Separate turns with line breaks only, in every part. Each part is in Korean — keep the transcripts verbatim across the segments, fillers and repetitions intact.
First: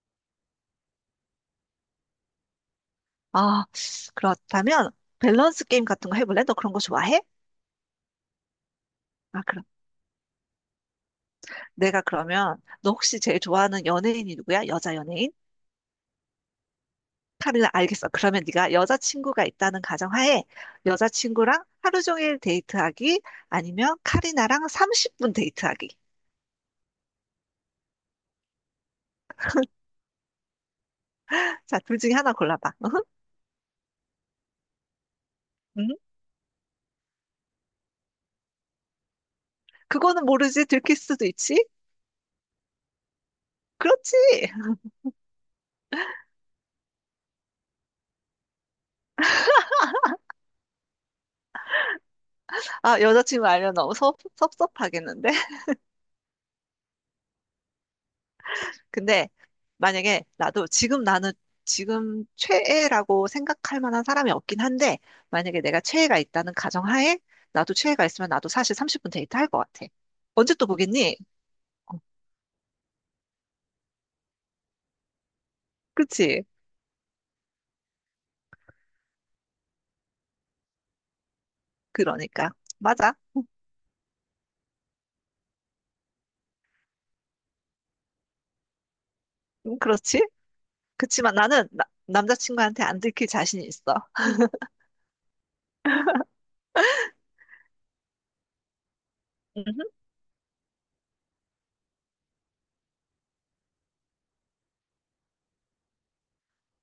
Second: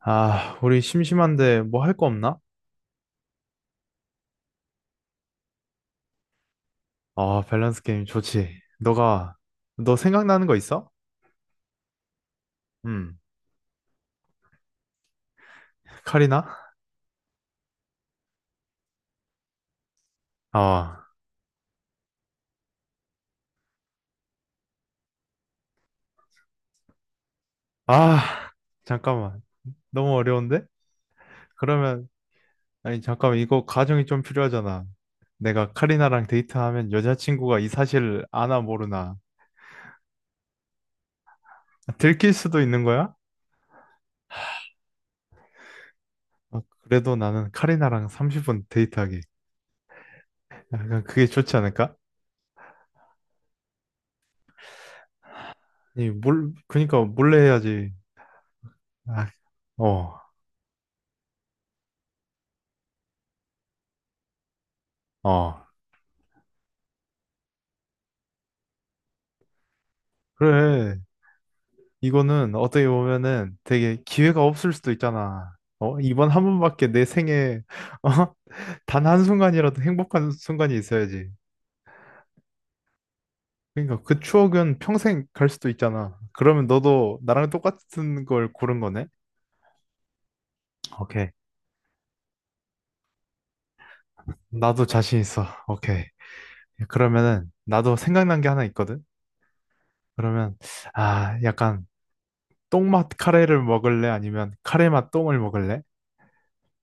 아, 우리 심심한데 뭐 할 거 없나?
아, 그렇다면 밸런스 게임 같은 거 해볼래? 너 그런 거 좋아해?
아, 밸런스 게임 좋지. 너가,
아, 그럼
너 생각나는 거 있어?
내가 그러면 너
음,
혹시 제일 좋아하는 연예인이 누구야? 여자 연예인?
카리나?
카리나 알겠어. 그러면 네가 여자친구가 있다는 가정하에
아,
여자친구랑 하루 종일 데이트하기 아니면 카리나랑 삼십 분 데이트하기.
아, 잠깐만. 너무 어려운데?
자, 둘
그러면,
중에 하나 골라봐.
아니,
으흠,
잠깐만. 이거 가정이 좀 필요하잖아. 내가
음?
카리나랑 데이트하면 여자친구가 이 사실 아나 모르나.
그거는 모르지. 들킬 수도 있지.
들킬 수도 있는 거야?
그렇지.
아, 그래도 나는 카리나랑 삼십 분 데이트하기. 약간 그게 좋지 않을까?
아, 여자친구 알면 너무 섭, 섭섭하겠는데?
아니, 몰, 그니까 몰래 해야지.
근데
아, 어,
만약에 나도 지금 나는 지금 최애라고 생각할 만한 사람이 없긴 한데, 만약에
어.
내가 최애가 있다는 가정하에 나도 최애가 있으면 나도 사실 삼십 분 데이트 할 것 같아. 언제 또
그래.
보겠니? 어,
이거는 어떻게 보면은 되게 기회가 없을 수도 있잖아. 어? 이번 한
그치?
번밖에 내 생에 어? 단 한순간이라도 행복한 순간이 있어야지.
그러니까. 맞아.
그러니까 그 추억은 평생 갈 수도 있잖아. 그러면 너도 나랑 똑같은 걸 고른 거네?
음, 그렇지?
오케이.
그치만 나는 나- 남자친구한테 안 들킬 자신이 있어.
나도 자신 있어. 오케이. 그러면은 나도 생각난 게 하나 있거든?
음흠.
그러면 아, 약간 똥맛 카레를 먹을래? 아니면 카레맛 똥을 먹을래?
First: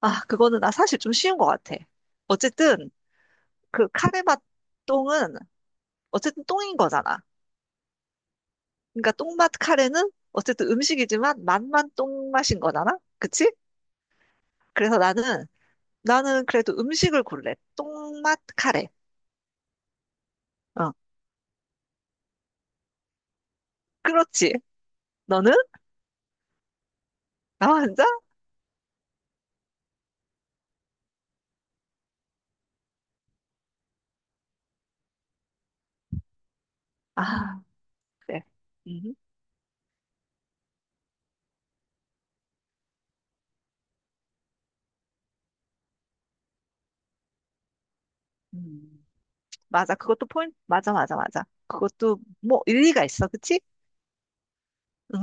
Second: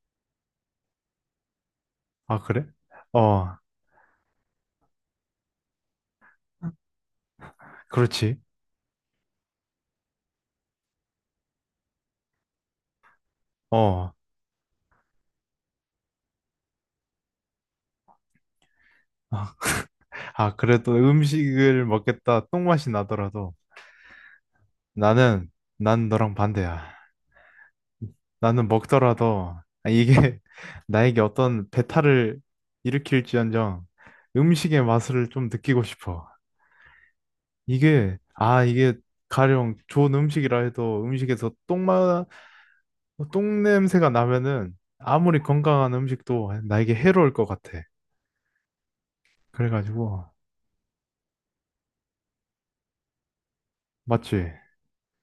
아, 그거는 나 사실 좀 쉬운 것 같아.
아, 그래?
어쨌든
어,
그 카레맛 똥은 어쨌든 똥인 거잖아.
그렇지.
그러니까 똥맛 카레는 어쨌든 음식이지만 맛만 똥맛인 거잖아? 그치?
어.
그래서 나는, 나는 그래도 음식을 골래. 똥맛 카레.
아, 아,
어,
그래도 음식을 먹겠다 똥맛이 나더라도
그렇지.
나는,
너는?
난 너랑 반대야.
나 혼자?
나는 먹더라도 아, 이게 나에게 어떤 배탈을 일으킬지언정 음식의 맛을 좀 느끼고 싶어.
아,
이게,
그래.
아, 이게
음,
가령 좋은 음식이라 해도 음식에서 똥맛, 똥냄새가 나면은 아무리 건강한 음식도 나에게 해로울 것 같아.
음. 맞아. 그것도
그래가지고,
포인트. 맞아, 맞아, 맞아. 그것도 뭐 일리가 있어. 그치?
맞지?
음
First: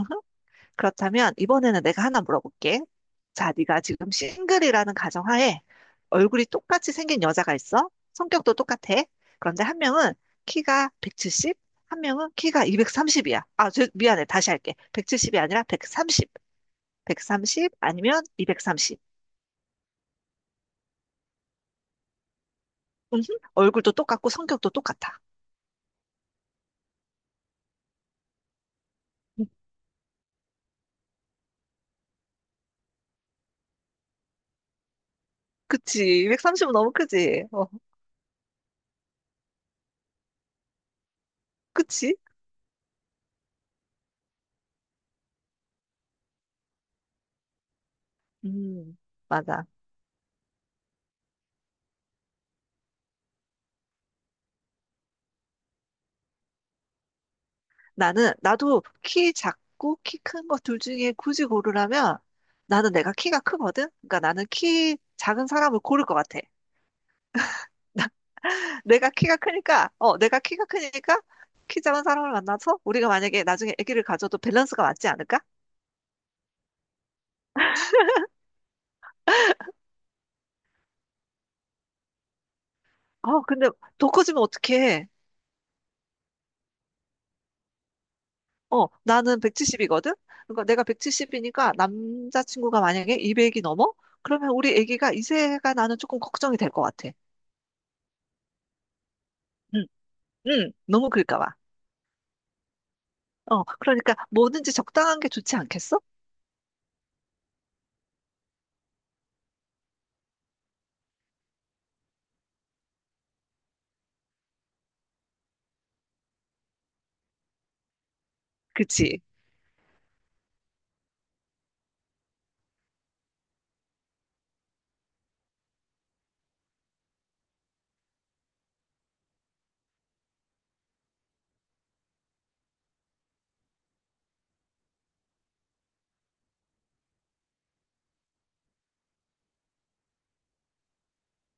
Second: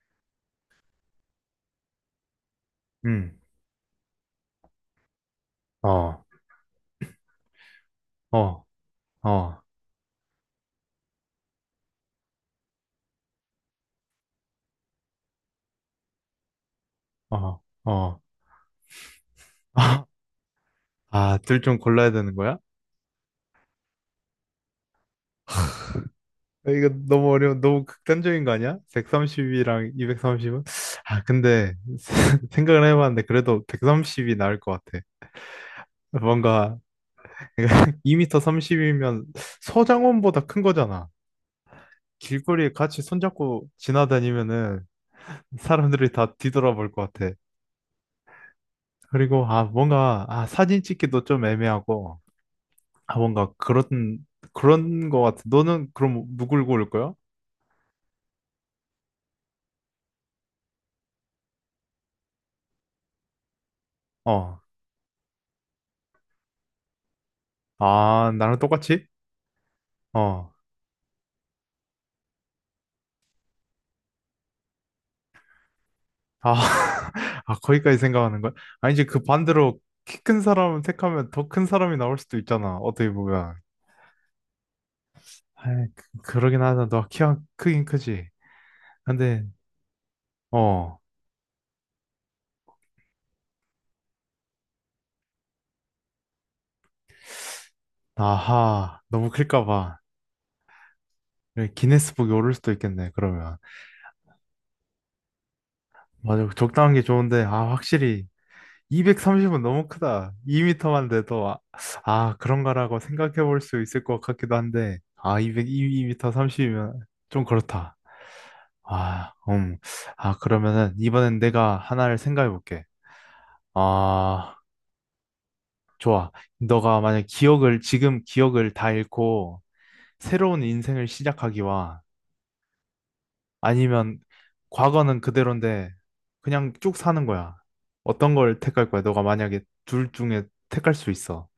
그렇다면 이번에는 내가 하나 물어볼게.
응.
자, 네가 지금 싱글이라는 가정하에
어,
얼굴이 똑같이 생긴 여자가 있어. 성격도
어,
똑같아.
어,
그런데 한 명은 키가 백칠십, 한 명은 키가 이백삼십이야. 아, 저, 미안해. 다시 할게. 백칠십이 아니라 백삼십.
어,
백삼십
어.
아니면 이백삼십.
아, 둘 좀 골라야 되는 거야?
음, 얼굴도 똑같고 성격도 똑같아.
아, 이거 너무 어려운, 너무 극단적인 거 아니야?
음,
백삼십이랑 이백삼십은? 아, 근데 생각을 해봤는데 그래도 백삼십이 나을 것 같아.
그치. 이백삼십은
뭔가
너무 크지. 어,
이 미터 삼십이면 서장훈보다 큰 거잖아.
그치?
길거리에 같이 손잡고 지나다니면은 사람들이 다 뒤돌아볼 것 같아.
음,
그리고 아,
맞아.
뭔가 아, 사진 찍기도 좀 애매하고 아, 뭔가 그런 그런 거 같아. 너는 그럼 누굴 고를 거야?
나는, 나도 키 작고 키 큰 것 둘 중에 굳이 고르라면 나는 내가 키가 크거든? 그러니까 나는
어.
키 작은 사람을 고를 것 같아.
아, 나랑 똑같이?
내가 키가 크니까, 어, 내가
어.
키가 크니까 키 작은 사람을 만나서 우리가 만약에 나중에 아기를 가져도 밸런스가 맞지 않을까?
아, 아, 거기까지 생각하는 거야? 아니, 이제 그 반대로 키 큰 사람 택하면 더 큰 사람이 나올 수도 있잖아. 어떻게
어,
보면.
근데 더 커지면 어떡해.
아, 그러긴 하다. 너 키가 크긴 크지.
어, 나는
근데,
백칠십이거든? 그러니까 내가
어,
백칠십이니까 남자친구가 만약에 이백이 넘어? 그러면 우리 아기가 이세가 나는 조금 걱정이 될 것 같아.
아하, 너무 클까
응,
봐.
응, 너무 클까 봐.
여기 기네스북에 오를 수도 있겠네, 그러면.
어, 그러니까 뭐든지 적당한 게 좋지 않겠어?
맞아, 적당한 게 좋은데, 아, 확실히. 이백삼십은 너무 크다. 이 미터만 돼도, 아, 아, 그런가라고 생각해 볼 수 있을 것 같기도 한데, 아, 이백, 이 미터 삼십이면 좀 그렇다.
그치?
아, 음. 아, 그러면은 이번엔 내가 하나를 생각해 볼게. 아, 좋아. 너가 만약 기억을, 지금 기억을 다 잃고 새로운 인생을 시작하기와 아니면 과거는 그대로인데 그냥 쭉 사는 거야. 어떤 걸 택할 거야? 너가 만약에 둘 중에 택할 수 있어.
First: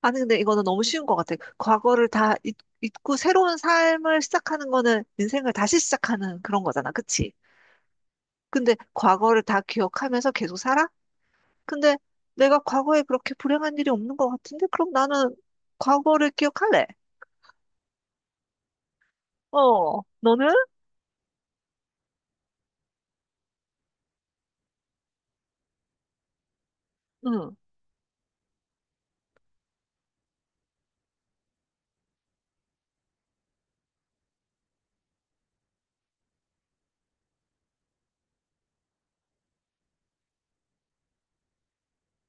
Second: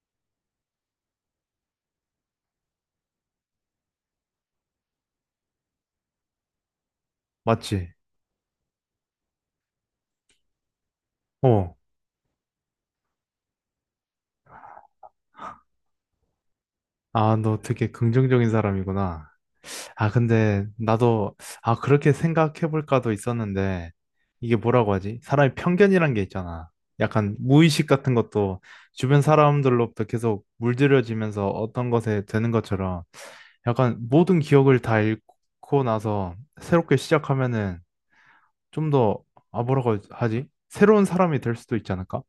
아니, 근데 이거는 너무 쉬운 것 같아. 과거를 다 잊, 잊고 새로운 삶을 시작하는 거는 인생을 다시 시작하는 그런 거잖아. 그치?
맞지?
근데 과거를 다 기억하면서 계속 살아?
어.
근데 내가 과거에 그렇게 불행한 일이 없는 것 같은데? 그럼 나는 과거를 기억할래.
아, 너 되게 긍정적인 사람이구나.
어,
아,
너는?
근데 나도, 아, 그렇게 생각해볼까도 있었는데, 이게 뭐라고 하지? 사람이 편견이란 게 있잖아. 약간
응.
무의식 같은 것도 주변 사람들로부터 계속 물들여지면서 어떤 것에 되는 것처럼 약간 모든 기억을 다 잃고 나서 새롭게 시작하면은 좀 더, 아, 뭐라고 하지? 새로운 사람이 될 수도 있지 않을까?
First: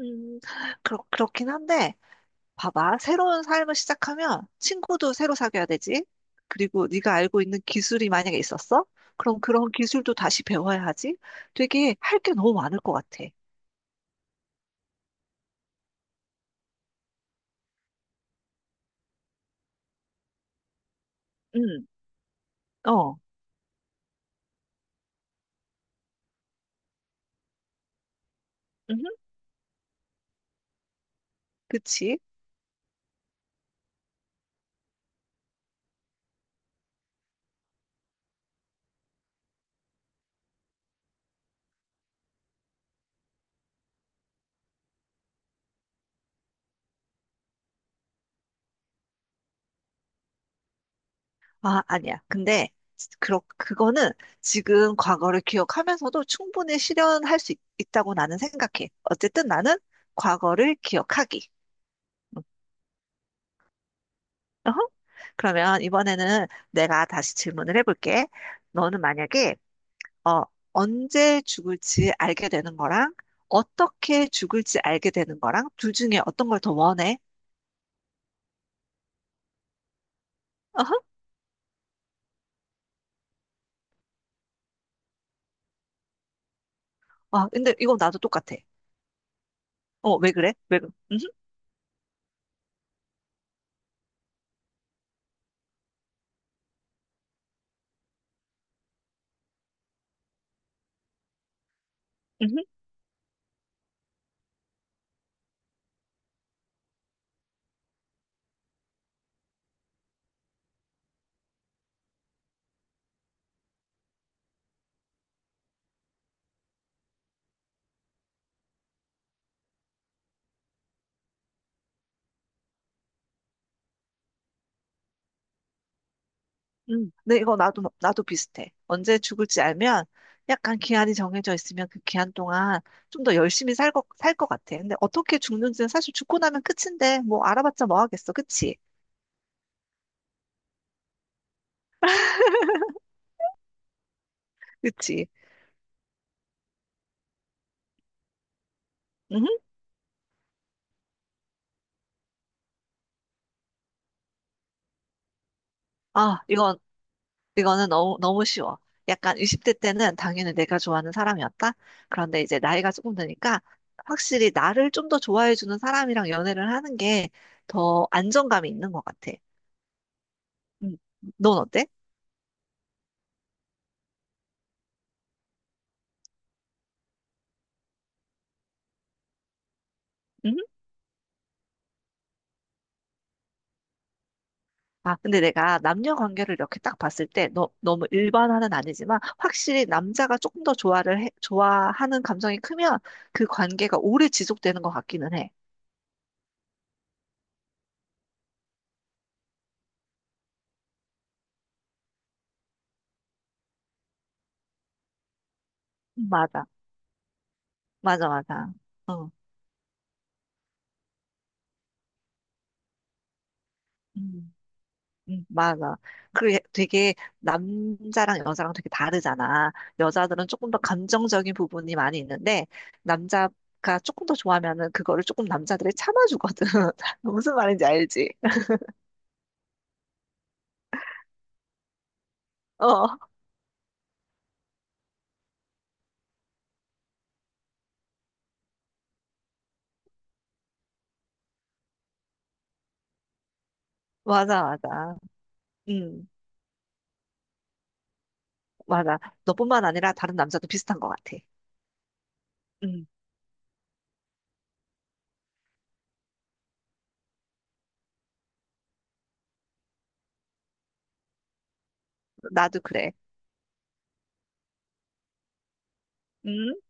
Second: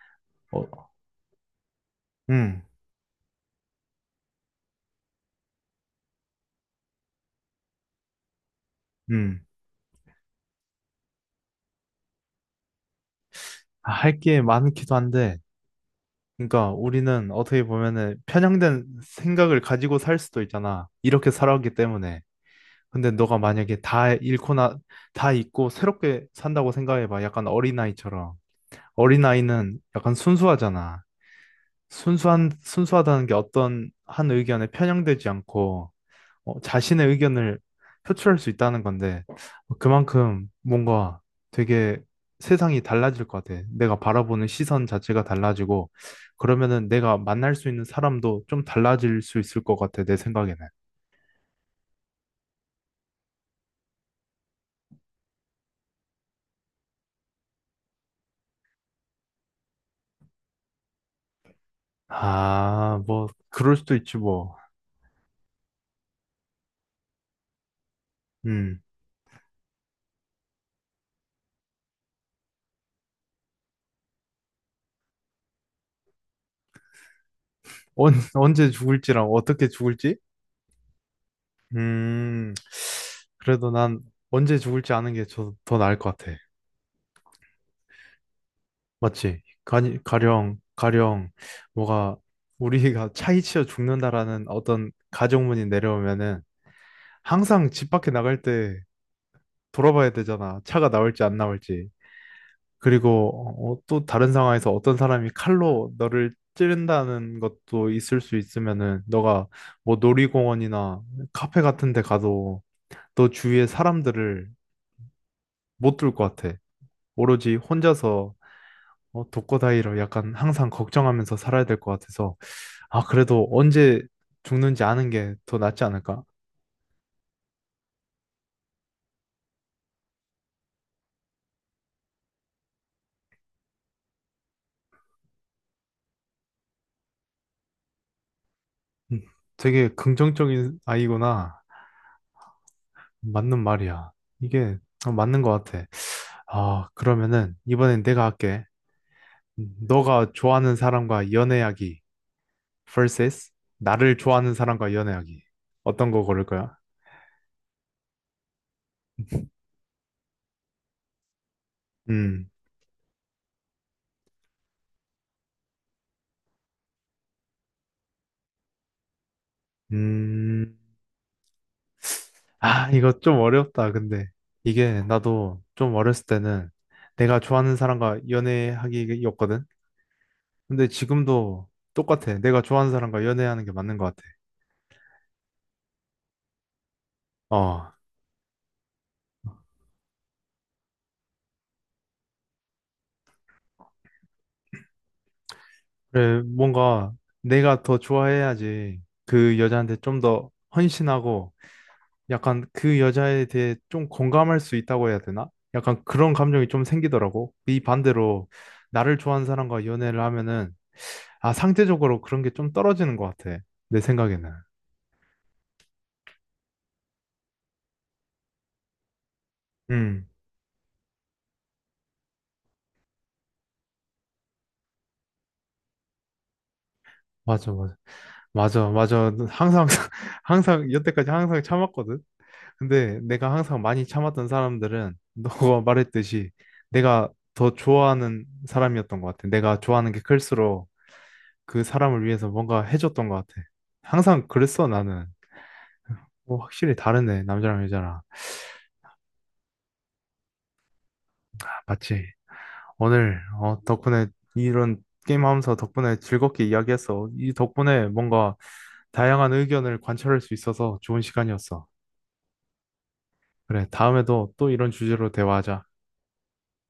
음,
어,
그렇, 그렇긴 한데.
음,
봐봐. 새로운 삶을 시작하면 친구도 새로 사귀어야 되지. 그리고 네가 알고 있는 기술이 만약에 있었어? 그럼
음.
그런 기술도 다시 배워야 하지. 되게 할 게 너무 많을 것 같아.
아, 할 게 많기도 한데, 그러니까 우리는 어떻게 보면은 편향된 생각을 가지고 살 수도 있잖아. 이렇게 살아왔기
응,
때문에. 근데
어,
너가 만약에 다 잃고 나, 다 잊고 새롭게 산다고 생각해봐. 약간 어린아이처럼.
음,
어린아이는 약간 순수하잖아.
그치?
순수한, 순수하다는 게 어떤 한 의견에 편향되지 않고 어, 자신의 의견을 표출할 수 있다는 건데 어, 그만큼 뭔가 되게 세상이 달라질 것 같아. 내가 바라보는 시선 자체가 달라지고 그러면은 내가 만날 수 있는 사람도 좀 달라질 수 있을 것 같아. 내 생각에는.
아, 아니야. 근데 그러, 그거는 지금 과거를 기억하면서도 충분히 실현할 수 있, 있다고 나는 생각해. 어쨌든 나는 과거를 기억하기. 음,
아, 뭐 그럴 수도 있지 뭐.
어허. 그러면 이번에는 내가 다시 질문을 해볼게.
음.
너는 만약에 어, 언제 죽을지 알게 되는 거랑 어떻게 죽을지 알게 되는 거랑 둘 중에 어떤 걸 더 원해?
언, 언제 죽을지랑 어떻게 죽을지?
어허?
음. 그래도 난 언제 죽을지 아는 게 더 나을 것 같아.
아, 근데 이거 나도 똑같아.
맞지? 가
어, 왜 그래?
가령,
왜 그래? 음,
가령, 뭐가, 우리가 차이치어 죽는다라는 어떤 가정문이 내려오면은 항상 집 밖에 나갈 때 돌아봐야 되잖아. 차가 나올지 안 나올지.
음,
그리고 어, 또 다른 상황에서 어떤 사람이 칼로 너를 찌른다는 것도 있을 수 있으면은 너가 뭐 놀이공원이나 카페 같은 데 가도 너 주위에 사람들을 못 둘 것 같아. 오로지 혼자서 어, 독거다이로 약간 항상 걱정하면서 살아야 될 것 같아서. 아, 그래도 언제 죽는지 아는 게 더 낫지 않을까?
음. 근데 이거 나도 나도 비슷해. 언제 죽을지 알면 약간 기한이 정해져 있으면 그 기한 동안 좀 더 열심히 살 것, 살 것 같아. 근데 어떻게 죽는지는 사실 죽고 나면 끝인데 뭐 알아봤자 뭐 하겠어. 그치?
음, 되게 긍정적인 아이구나. 맞는 말이야. 이게 어,
그치?
맞는 것 같아. 아, 그러면은 이번엔 내가 할게.
음?
음, 너가 좋아하는 사람과 연애하기 vs 나를 좋아하는 사람과 연애하기. 어떤 거
아,
고를 거야?
이건 이거는 너무, 너무 쉬워. 약간 이십 대 때는 당연히 내가 좋아하는 사람이었다. 그런데
음,
이제 나이가 조금 드니까 확실히 나를 좀 더 좋아해주는 사람이랑 연애를 하는 게 더 안정감이 있는 것 같아.
음,
음, 넌 어때?
아, 이거 좀 어렵다. 근데 이게 나도 좀 어렸을 때는 내가 좋아하는 사람과 연애하기였거든.
음?
근데 지금도 똑같아. 내가 좋아하는 사람과 연애하는 게 맞는 것 같아.
아, 근데 내가 남녀 관계를 이렇게 딱 봤을 때 너,
어,
너무 일반화는 아니지만 확실히 남자가 조금 더 좋아를 해- 좋아하는 감정이 크면 그 관계가 오래 지속되는 것 같기는 해.
그래, 뭔가 내가 더 좋아해야지 그 여자한테 좀 더 헌신하고 약간 그 여자에 대해 좀 공감할 수 있다고 해야 되나? 약간
음,
그런
맞아.
감정이 좀 생기더라고. 이
맞아,
반대로
맞아.
나를
어.
좋아하는 사람과 연애를 하면은 아, 상대적으로 그런 게 좀 떨어지는 것 같아. 내 생각에는.
음. 음, 맞아. 그 되게 남자랑 여자랑 되게 다르잖아.
음,
여자들은 조금 더 감정적인 부분이 많이 있는데 남자가 조금 더 좋아하면은 그거를 조금 남자들이 참아주거든. 무슨
맞아,
말인지
맞아.
알지?
맞아, 맞아. 항상, 항상, 여태까지 항상 참았거든.
어,
근데 내가 항상 많이 참았던 사람들은 너가 말했듯이 내가 더 좋아하는 사람이었던 것 같아. 내가 좋아하는 게 클수록 그 사람을 위해서 뭔가 해줬던 것 같아. 항상
맞아,
그랬어,
맞아.
나는.
음,
뭐 확실히 다르네, 남자랑 여자랑.
맞아. 너뿐만 아니라 다른 남자도 비슷한 것 같아.
맞지?
음,
오늘 어, 덕분에 이런 게임하면서 덕분에 즐겁게 이야기했어. 이 덕분에 뭔가 다양한 의견을 관찰할 수 있어서 좋은 시간이었어.
나도 그래.
그래, 다음에도 또 이런 주제로 대화하자.
음.